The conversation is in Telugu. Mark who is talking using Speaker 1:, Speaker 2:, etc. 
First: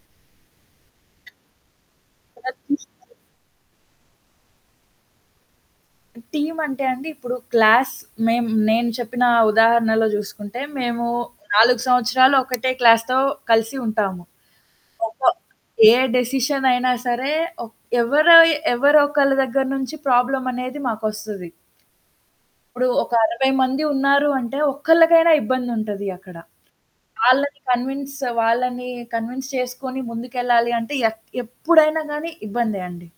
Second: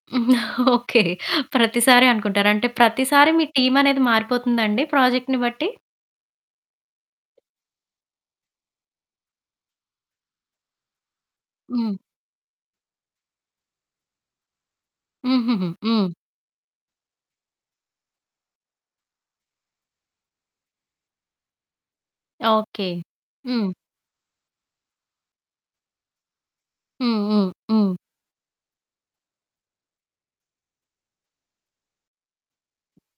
Speaker 1: ఓకే. ప్రతిసారి అనుకుంటారు. అంటే
Speaker 2: ప్రతి సారి.
Speaker 1: ప్రతిసారి మీ టీమనేది మారిపోతుందా అండి ప్రాజెక్ట్‌ని బట్టి?
Speaker 2: టీమ్ అంటే అండి ఇప్పుడు క్లాస్ మేమ్ నేను చెప్పిన ఉదాహరణలో జూసుకుంటే మేము 4
Speaker 1: హ్మ్.
Speaker 2: సంవత్సరాలు ఒకటే క్లాస్‌తో కలిసి ఉంటాము. ఒక
Speaker 1: హుహుహు.
Speaker 2: ఏ
Speaker 1: హ్మ్.
Speaker 2: డెసిషన్ అయినా సరే ఒ ఎవరో ఎవరొకళ్ళ దెగ్గర నుంచి ప్రాబ్లమ్ అనేది మాకొస్తది. ఇప్పుడు
Speaker 1: ఓకే.
Speaker 2: ఒక 60
Speaker 1: హ్మ్.
Speaker 2: మంది ఉన్నారు అంటే ఒక్కళ్ళకైనా ఇబ్బందుంటది అక్కడ.
Speaker 1: హ్మ్. హ్మ్.
Speaker 2: వాళ్ళని
Speaker 1: హ్మ్.
Speaker 2: కన్విన్స్ వాళ్ళని కన్విన్స్ చేసుకొని ముందుకెళ్ళాలి అంటే ఎక్ ఎప్పుడైనా గానీ ఇబ్బందే అండి.